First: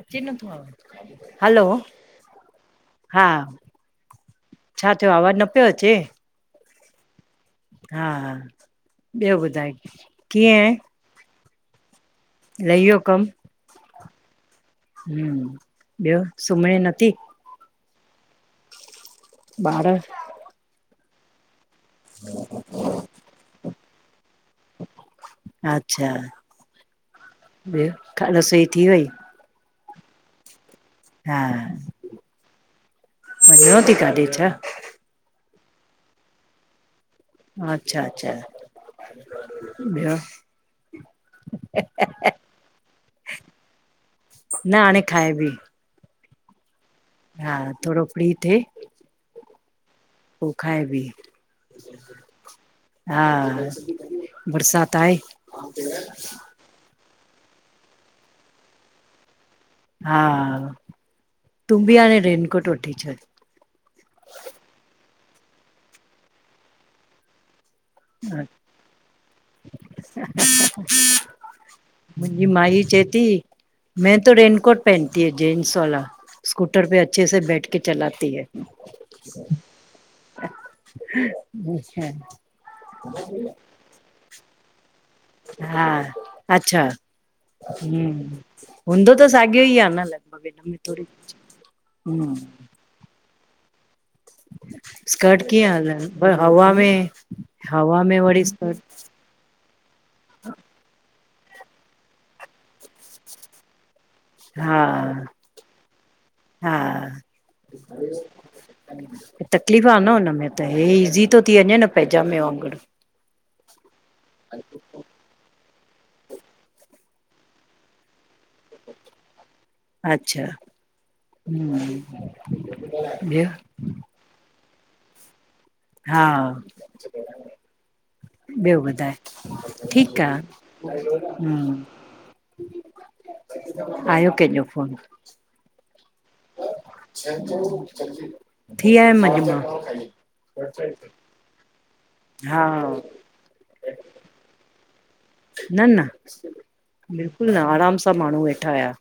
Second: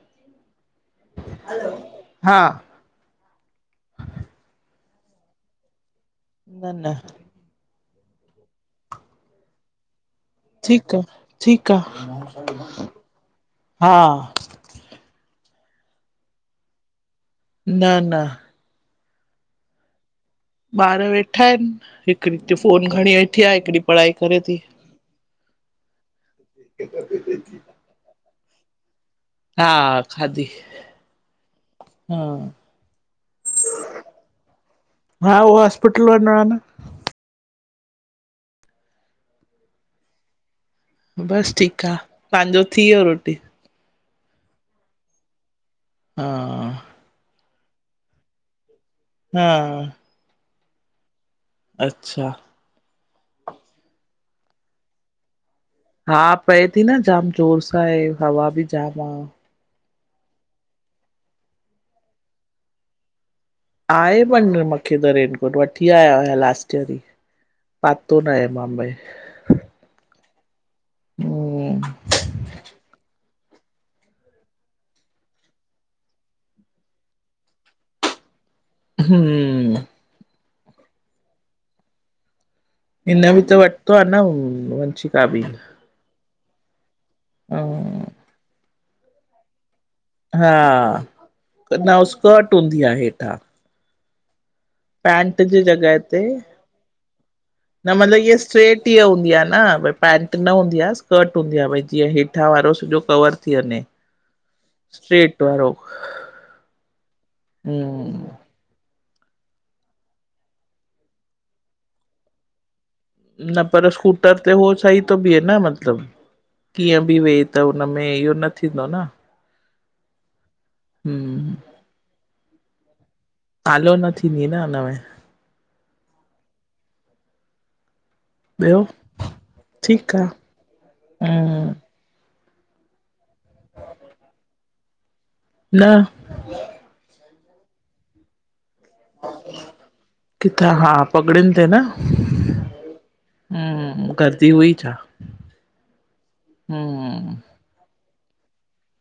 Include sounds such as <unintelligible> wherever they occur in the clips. अचे नथो आवाज़ हैलो हा हा छा थियो? आवाज़ु न पियो अचे? न न हा-हा ॿियो ॿुधाए? कीअं ठीक आ ठीकु आ लही वियो हा हम, ॿियो सुम्हए नथी? न न ॿार ॿार वेठा आहिनि हिकिड़ीे फोन खणी वेठी आहे, हिकिड़ी पढ़ाई करे थी। अच्छा, ॿियो खाना रसोई थी वई? हा, खाधी। हा, हा वञिणो थी काॾै छा? हा, उहो हॉस्पिटल वञणो आहे न। अच्छा-अच्छा ॿियो? बसि ठीकु आ, तव्हांजो थी वियो रोटी? न हाणे खाए बि। हा हा थोडो फ्री थिए। हा पो खाए बि। अच्छा हा बरसात आ आहे। हा पए थी न जाम जोर सां आहे हवा बि जाम आहे। हा तूं बि हाणे रेनकोट वठी छॾ। आहे पर मूंखे त रेनकोट वठी आया हुया लास्ट ईयर ई पातो न अच। आहे मा हम्म मुंहिंजी माई चयीती। में त रेनकोट पहनती है जेंनस वाला स्कूटर पे अच्छे स बैठ के चलाती है- हू अच्छा- हिन बि त वरितो आहे न वंशिका बि हा अच्छा ह हूंदो त साॻियो ई आहे न लॻभॻि हा हिन में थोरी न हम्म स्कट हूंदी आहे हेठां। पेंट स्कर्ट जी कीअं जॻह हलनि ते पर हवा में न हवा में मतिलबु इअ वरी स्कर्ट स्ट्रेट ई हूंदी आहे। न भई पैंट न हूंदी आहे स्कट हूंदी आहे, भई जीअं हेठां वारो सॼो कवर थी वञे। हा स्ट्रेट वारो हा हम्म तकलीफ़ आहे न हुनमें त हे ईज़ी थो थी, वञे न पैजामे वांगुरु न पर सकूटर ते होो सही त बि आहे न मतिलब? कीअं बि वेहे त हुनमें इहो न थींदो न अच्छा हम्म ॿियो? सालो न थींदी न हिनमें हा ॿियो ॿुधाए ठीक आ? हम्म हम आयो कंहिंजो फोन न <inaudible> थी आयम अॼ मां, किथां हा पगड़ियुनि हा गर्मी हुई छा? न-न हम्म बिल्कुल न आराम सां माण्हू वेठा होया।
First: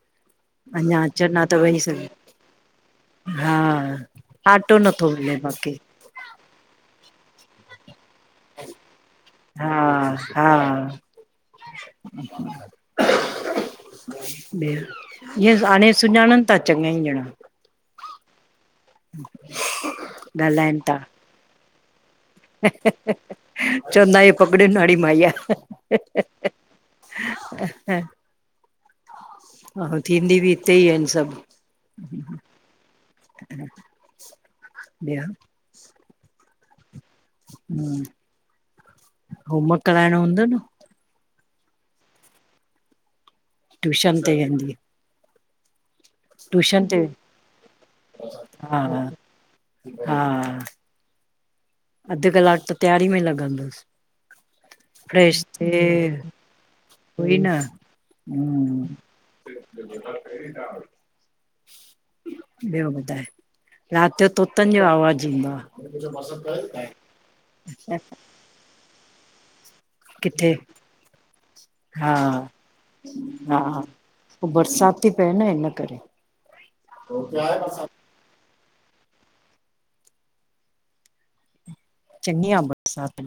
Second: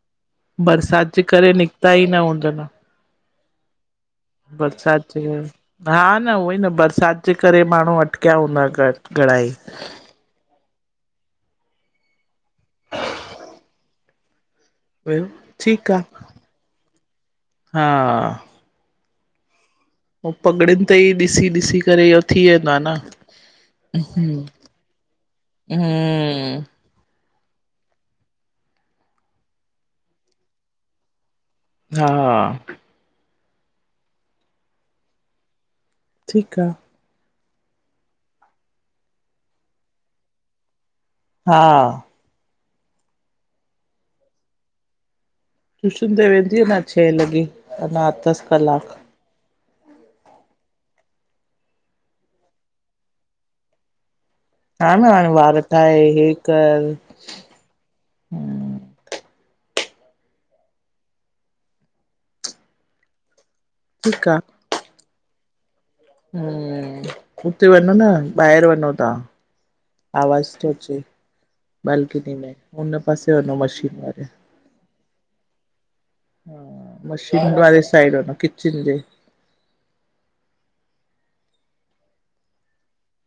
अञा बरसात जे अचन आ करे त वञी निकिता ई सघे न हूंदन। हा आटो बरसात नथो जे मिले करे बाक़ी। हा न उहोई न बरसात जे करे माण्हू अटकिया हूंदा घ घणा ई हा हा इअ ॿियो हाणे ठीकु आ सुञाणन था चङाई ॼणा हा <unintelligible> ऐं पगड़नि ते ई ॾिसी ॾिसी करे थी वेंदो आ न चोंदआ हे हम्म पगड़ियू वारी माई आ हम्म ह थींदी बि हिते ई आहिनि सभ। हा हा या <inaudible> ठीक आ। हम होमवर्क कराइणो हूंदो न हा ट्यूशन ते वेंदी। टूशन ते वेंदी अञा ट्यूशन ते छह लॻे अञा अथस हा कलाक। हा अध कलाक त तयारी में लॻंदुस। हा न हाणे वार ठाए हे कर। ओहि न ॿियो ॿुधाए? रात जो ठीकु आ। तोतन जो आवाज़ ईंदो आ। हम्म, हुते वञो न ॿाहिर वञो था, किथे आवाज़ थो अचे हा बालकनी में उन पासे वनो हा मशीन वारे। पो बरसाति ती पए न इन करे। हा मशीन वारे साइड न किचन जे। चङी आ बरसात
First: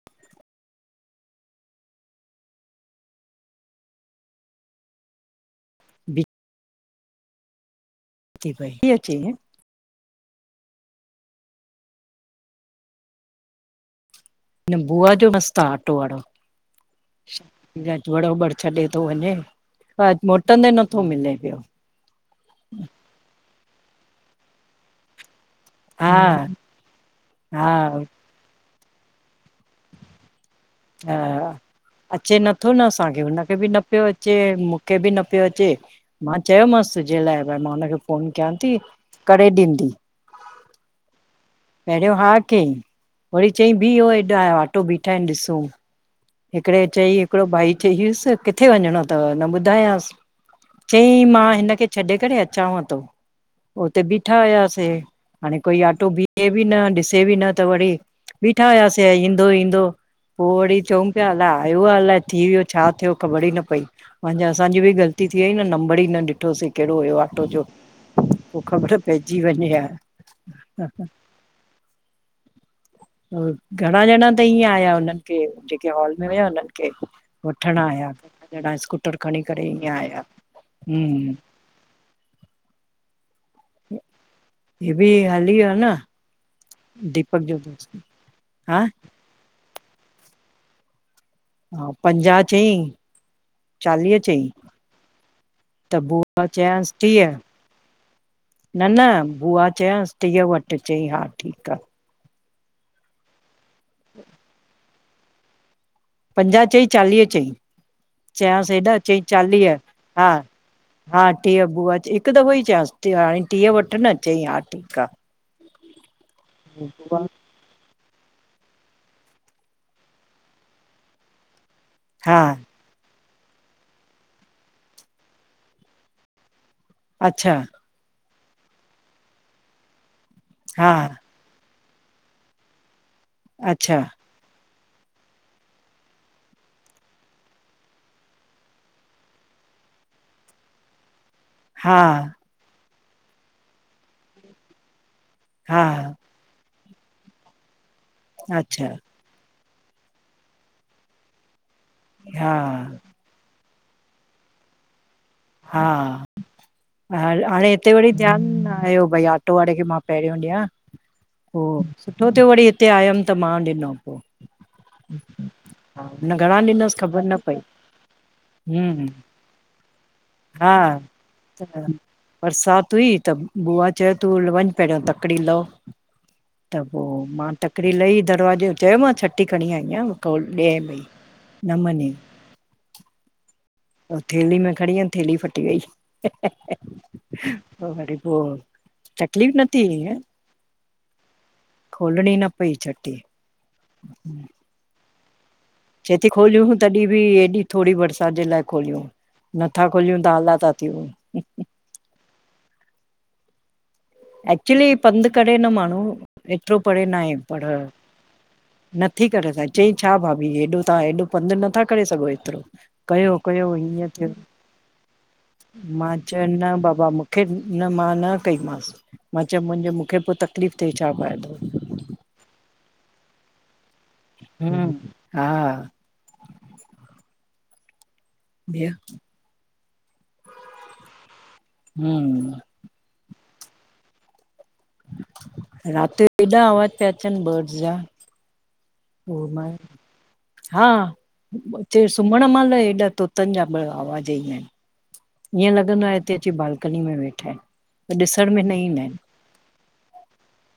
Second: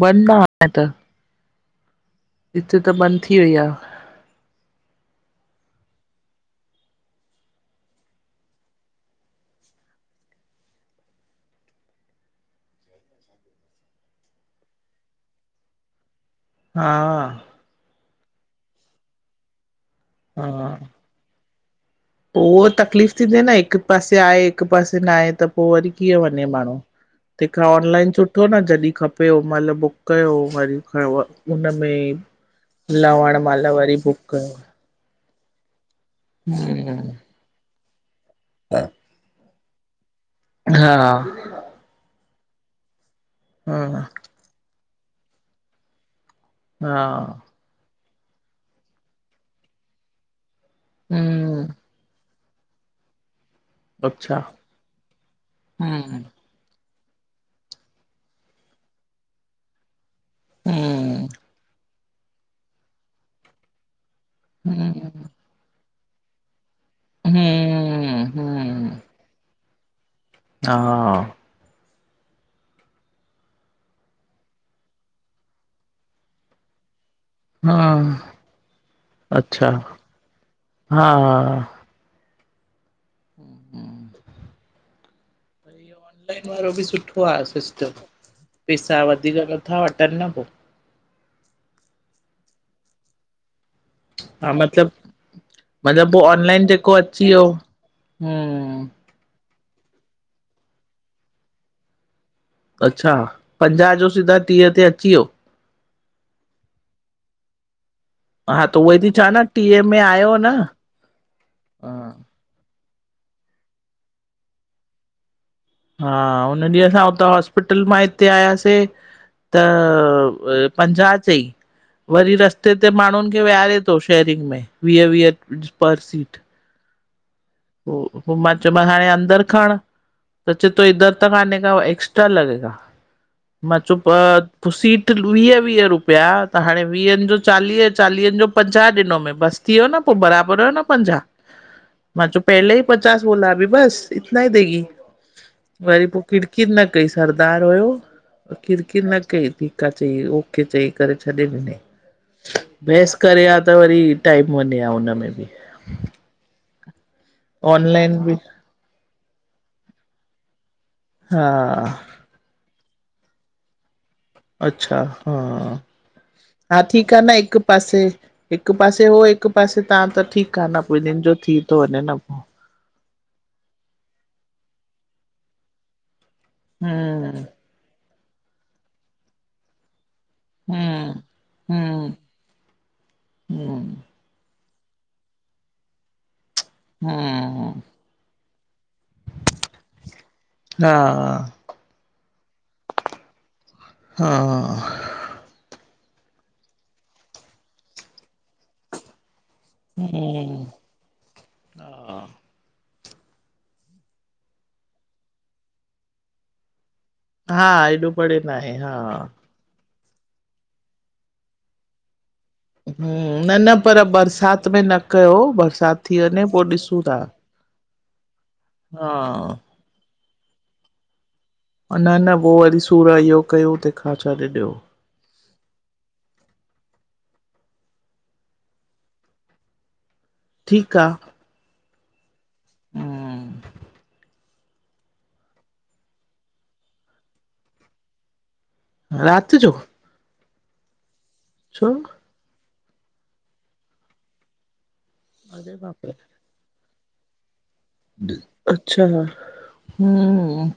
बंद आ हाणे त हिते त बंदि थी वई आ। बि <unintelligible> न बुआ जो मस्त आ ऑटो वारो। हा वड़ोबड़ छॾे थो वञे मोटंदे हा। नथो मिले पियो। उहो तकलीफ़ थींदी न हिक पासे आहे हिक पासे न आहे त। पोइ वरी हा कीअं वञे माण्हू तंहिंखां हा ऑनलाइन छो न जॾहिं खपे होओन महिल बुक कयो वरी, हा उनमें अचे नथो न लावण माल वरी बुक कयो। त बि न पियो अचे मां चयोमांसि तुंहिंजे हम्म लाइ भई मां हुनखे फोन कयां थीं करेे ॾींदी। हा पहिरियों हा कयईं वरी चईं ब हा वह हेॾा ऑटो बीठा आहिनि ॾिसूं हिकिड़े चई हा। हिकिड़ो भाई चईयसि किथे वञिणो अथव न ॿुधायांसि। चयई मां हम्म, हिन खे छॾे करे अचांव थो। हुते बीठा अच्छा, हुयासीं हाणे कोई ऑटो हम्म, बीह बि न ॾिसे बि न त वरी बीठा हुयासीं ईंदो ईंदो पोइ वरी चयो। हम्म, अला <unintelligible> अलाए थी वियो छा थियो ख़बर ईी न पईा असांजी बि हम्म, ग़लती थी वई नंबर ई न ॾिठो। ठोसीं कहिड़ो हुयो ऑटो जो हम्म, पोइ हम्म, ख़बर पइजी वञें या हा घणा ॼणा त ईअं आया हुननि खे जेके हॉल में विया हुननि खे। हा, वठ्ण आया ॼणा स्कूटर खणी करे अच्छा, ईअं आया हू। हा, हम <inaudible> हे बि हली् वियो न ऑनलाइन वारो बि सुठो दीपक आहे जो दोस्त सिस्टम हा पैसा वधीक नथा वठनि न पोइ हा पंजाह चईं चालीह चईं, हा मतलब, त मतलब पो बुआ ऑनलाइन जेको चयाांसि अची टीअ वियो, हम्म न न बुआ चांयासि टीअह वटि चई हा ठीकु आहे। अच्छा पंजाह जो सिधा टीअह ते अची वियो। पंजाह चई चालीह चई हा चयाांसि त हेॾा उहोई थी चई चवां न चालीह टीह में हा आयो न। हा टीअह बुआ हिकु दफ़ो ई चयांसि हाणे टीह वठि न चई हा ठीकु आहे। हा हुन ॾींहुं असां हुतां हॉ हॉस्पिटल मां हिते आयासीं त पंजाहु चई। वरी हा रस्ते ते माण्हुनि खे विहारे थो शेयरिंग में वीह वीह पर सीट अच्छा पोइ पोइ मां चयोमसि हाणे अंदरि खण त चे थो हा इधर तक आन्हे का एक्स्ट्रा - लॻेगा मां चयो अच्छा ॿ त सीट वीह वीह रुपिया त हाणे वीहनि जो चालीह चालीहनि जो पंजाह ॾिनोम बसि। थी वियो न पोइ बराबरि हुयो न पंजाहु हा मां चयो पहले ई पचास बोला अभी बस इता ईी देगी हा वरी पोइ किड़कीर न कई सरदार हुयो अच्छा किड़कीर न ओई ठीक आहे चई ओके चई करे छॾे ॾिनई हा बेहस करे आ त वरी टाइम वञे ह हुन में बि हा ह हाणे हिते वरी ऑनलाइन बि ध्यानु न आयो भई आटो वारे खे मां पहिरियों ॾियां हा हो सुठो् थियो वरी हिते आयमि त मां ॾिनमि। अच्छा हा न घणा हा ॾिनसि ठीकु ख़बर आहे न पई हिकु पासे, हिकु पासे हम्म हो हिकु पासे ता त। ठीकु आ हा न ॿिन्हिनि जो थी त थो वञे न पो बरसाति हुई त। बुआ चयो तूं वञ पहिरियों तकड़ी लहो त पोइ हम्म मां तक हिकड़ी लई दरवाजे, चयो मां छठी खणी आईं आहियां मुखे ॾियें ॾंए में, हम्म न हम्म मञे। हम्म थेली में खणी वियो, थेली फटी वयी, हम्म पो वरी पो तकलीफ़ न थी इयं, हा खोलणी न पई छट्री हा। चये ती खोलियूं तॾहिं बि एॾी, थोङी बरसात जे लाए खोलियूं। नथा खोलियूं त आला हम्म था थियूं। हा एक्चुली पंधु करे न माण्हू एतिरो परे न आहे। पर हा हेॾो परे न आहे हा नथी करे सघ चईं -छा भाभी हेॾो तां हेॾो पंधु नथा करे सघो एतिरो? कयो हम्म न कयो न पर हीअं थियो, बरसात में न कयो बरसात मां थी वञे चयो पो न ॾिसूं बाबा था मूंखे न मां न कई मांसि। मां हा चयो मुंहिंजो मूंखे पो तकलीफ़ थिए छा फायदो। न न पो वरी सूर इहो कयो ते। हम्म, हा। ॿियो? ठीक आ। हम्म। हम्म। रात जो हेॾा आवाज पया अचनि बर्डंस जा। राति जो हा छो सुम्हण मइल एॾा तोतन जा आवाज ईंदा आहिन, ईअं अरे बाप लॻंदो आ रे हिते अची बालकनी में वेठा आहिन त ॾिसण में न ईंदा अच्छा आहिन। हम्म,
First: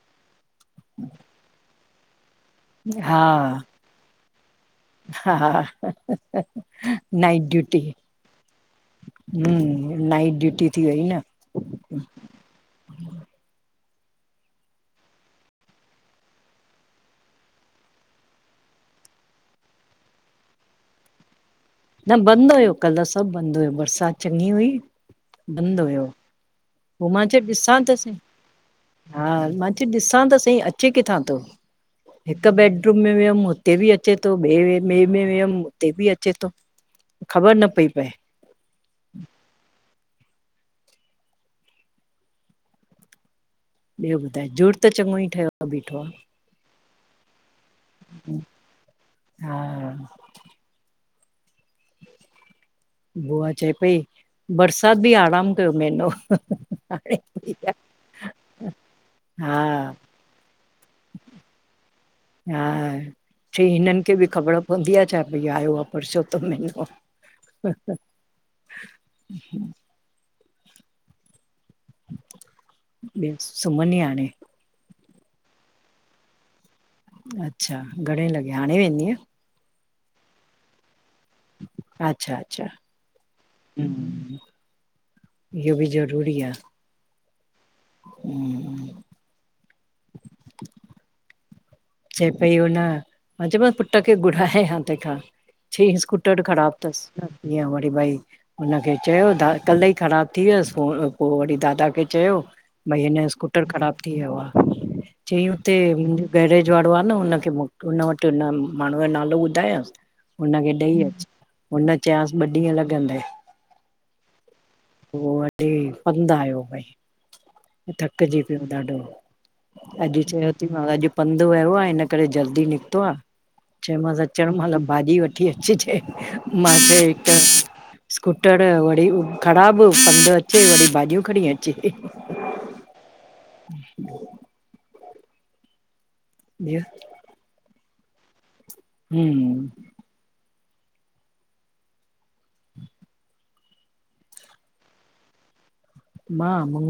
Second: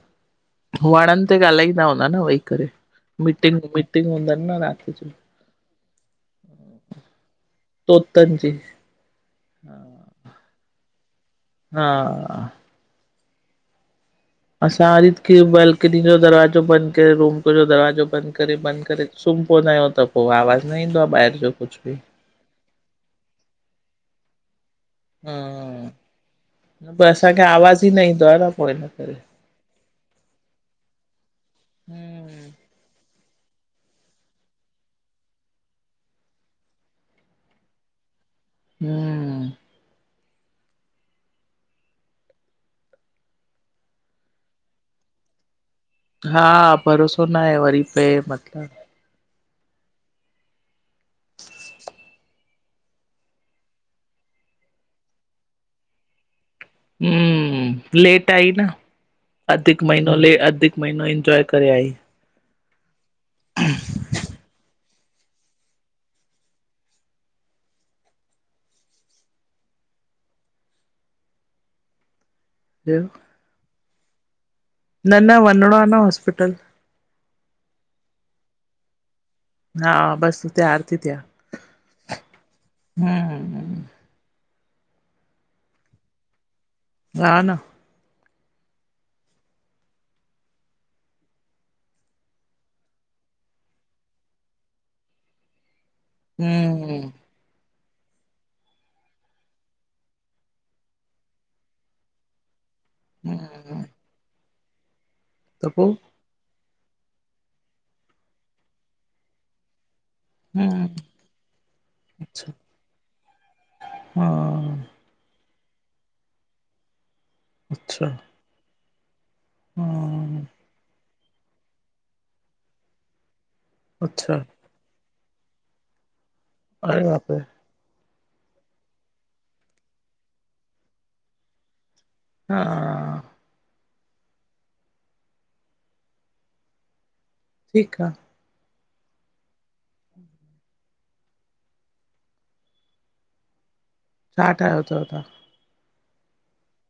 वणन ते ॻाल्हाईंदा हूंदा न वेही करे। मीटिंग हा मीटिंग हूंदन न रात जो। हा, नाइट ड्यूटी। तोतनि जी हम्म, नाइट ड्यूटी थी वई न। हा। असां हरीत की बालकनी जो दरवाजो बंद करे, रूम जो दरवाजो बंद करे, बंद करे सुम पवंदा आयूं त पो आवाज़ न ईंदो आ ॿाएर जो कुछ बि। न बंद हुयो कल्ल सब बंद हुयो, बरसाति चङी हुई, बंद हम्म हुयो। पो पर मां चयो असांखे ॾिसां आवाज़ ई त न सही, ईंदो आ न पो हिन करे हा मां चयो ॾिसां त सही अचे किथां थो? हिक हम्म बेडरुम में वियमि हुते बि अचे थो, बे ॿिए में वियम हुते बि अचे थो। ख़बर न पई पए। हम <unintelligible> ॿियो ॿुधाए, जुङ त चङो ई ठहियो बीठो आ। हा भरोसो न आहे, वरी पए मथां। हा। <inaudible> बुआ चए पई बरसात बि आराम कयो महीनो। हम्म, हा लेट आई न अधिक महीनो ले अधीक हिकु महीनो इंजॉय करे आईं। हा चंयी हिनन खे बि ख़बर प पवंदी आ छा भई आयो आ पुरुशोत्तम महिनो हम <inaudible> ॿियो सुमनी हाणे? न न, वञिणो आ न हॉस्पिटल। अच्छा घणे लॻे हाणे वेंदीअ? हा बस तयार ती थे। अच्छा अच्छा हम, इहो बि ज़रूरी आ। न न हम चए पई उन मां चय मास पुट खे घुराए आ तेखा। स्कूटर ख़राब थस हम्म न जीअं वरी भई हुनखे चयो दा कल ही ख़राबु थी वियस पो पो वरी दादा खे चयो। भई हिनजो स्कूटर हम्म ख़राब थी वियो आ चई त हुतेे पोइ वारो आ न हुनखे हुन वटि माण्हू जो नालो ॿुधाया हुनखे हम्म ॾेई अच हुन चयास ॿ अच्छा ॾींहं लॻंडे। हा पो वरीे पंधि आहियो भई। अच्छा थकजी पियो ॾाढो हा अॼ चयो थी मांव अॼ पंध वियो आ इन करे जल्दी निकतो आ चयोमास अच्छा अचन मल भाॼी वठ अच जे मथ अरे हिकु बाप त रे स्कूटर वरी ख़राब पंध अचे वरी भाॼियूं खणी अचे। हा <inaudible> जीअ ठीक आ। हम्म छा ठाहियो थव तव्हां? मां मुङ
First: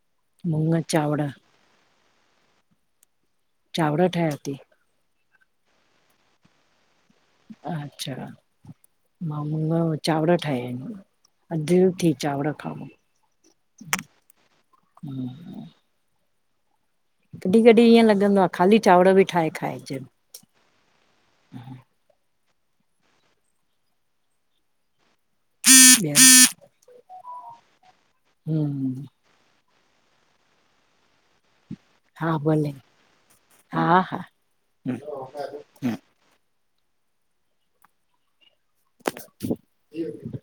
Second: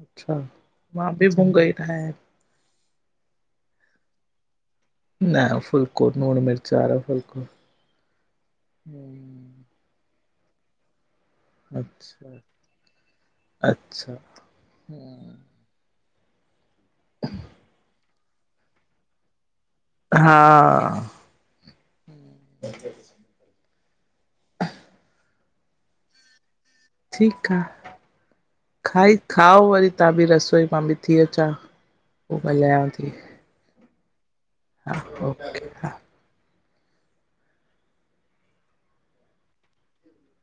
अच्छा मुङ मां चांवर बि मूंगई ठाया इन चांवर ठाहिया थी। न फुलको लूण मिर्च वारो फुलको अच्छा मां मुङ चांवर ठाहिया आहिन। अध थी अच्छा चांवर खाओ अच्छा हम्म, कॾी कॾी इअं लॻंदो आ। ख़ाली चांवर बि ठाहे खाइ हा <inaudible> <inaudible> ठीक आ, हम्म खाई खाओ वरी तव्हां बि रसोई मां बि थी अचां। हा पोइ भले ॻाल्हायांव थी हा-हा हा ओके हा जी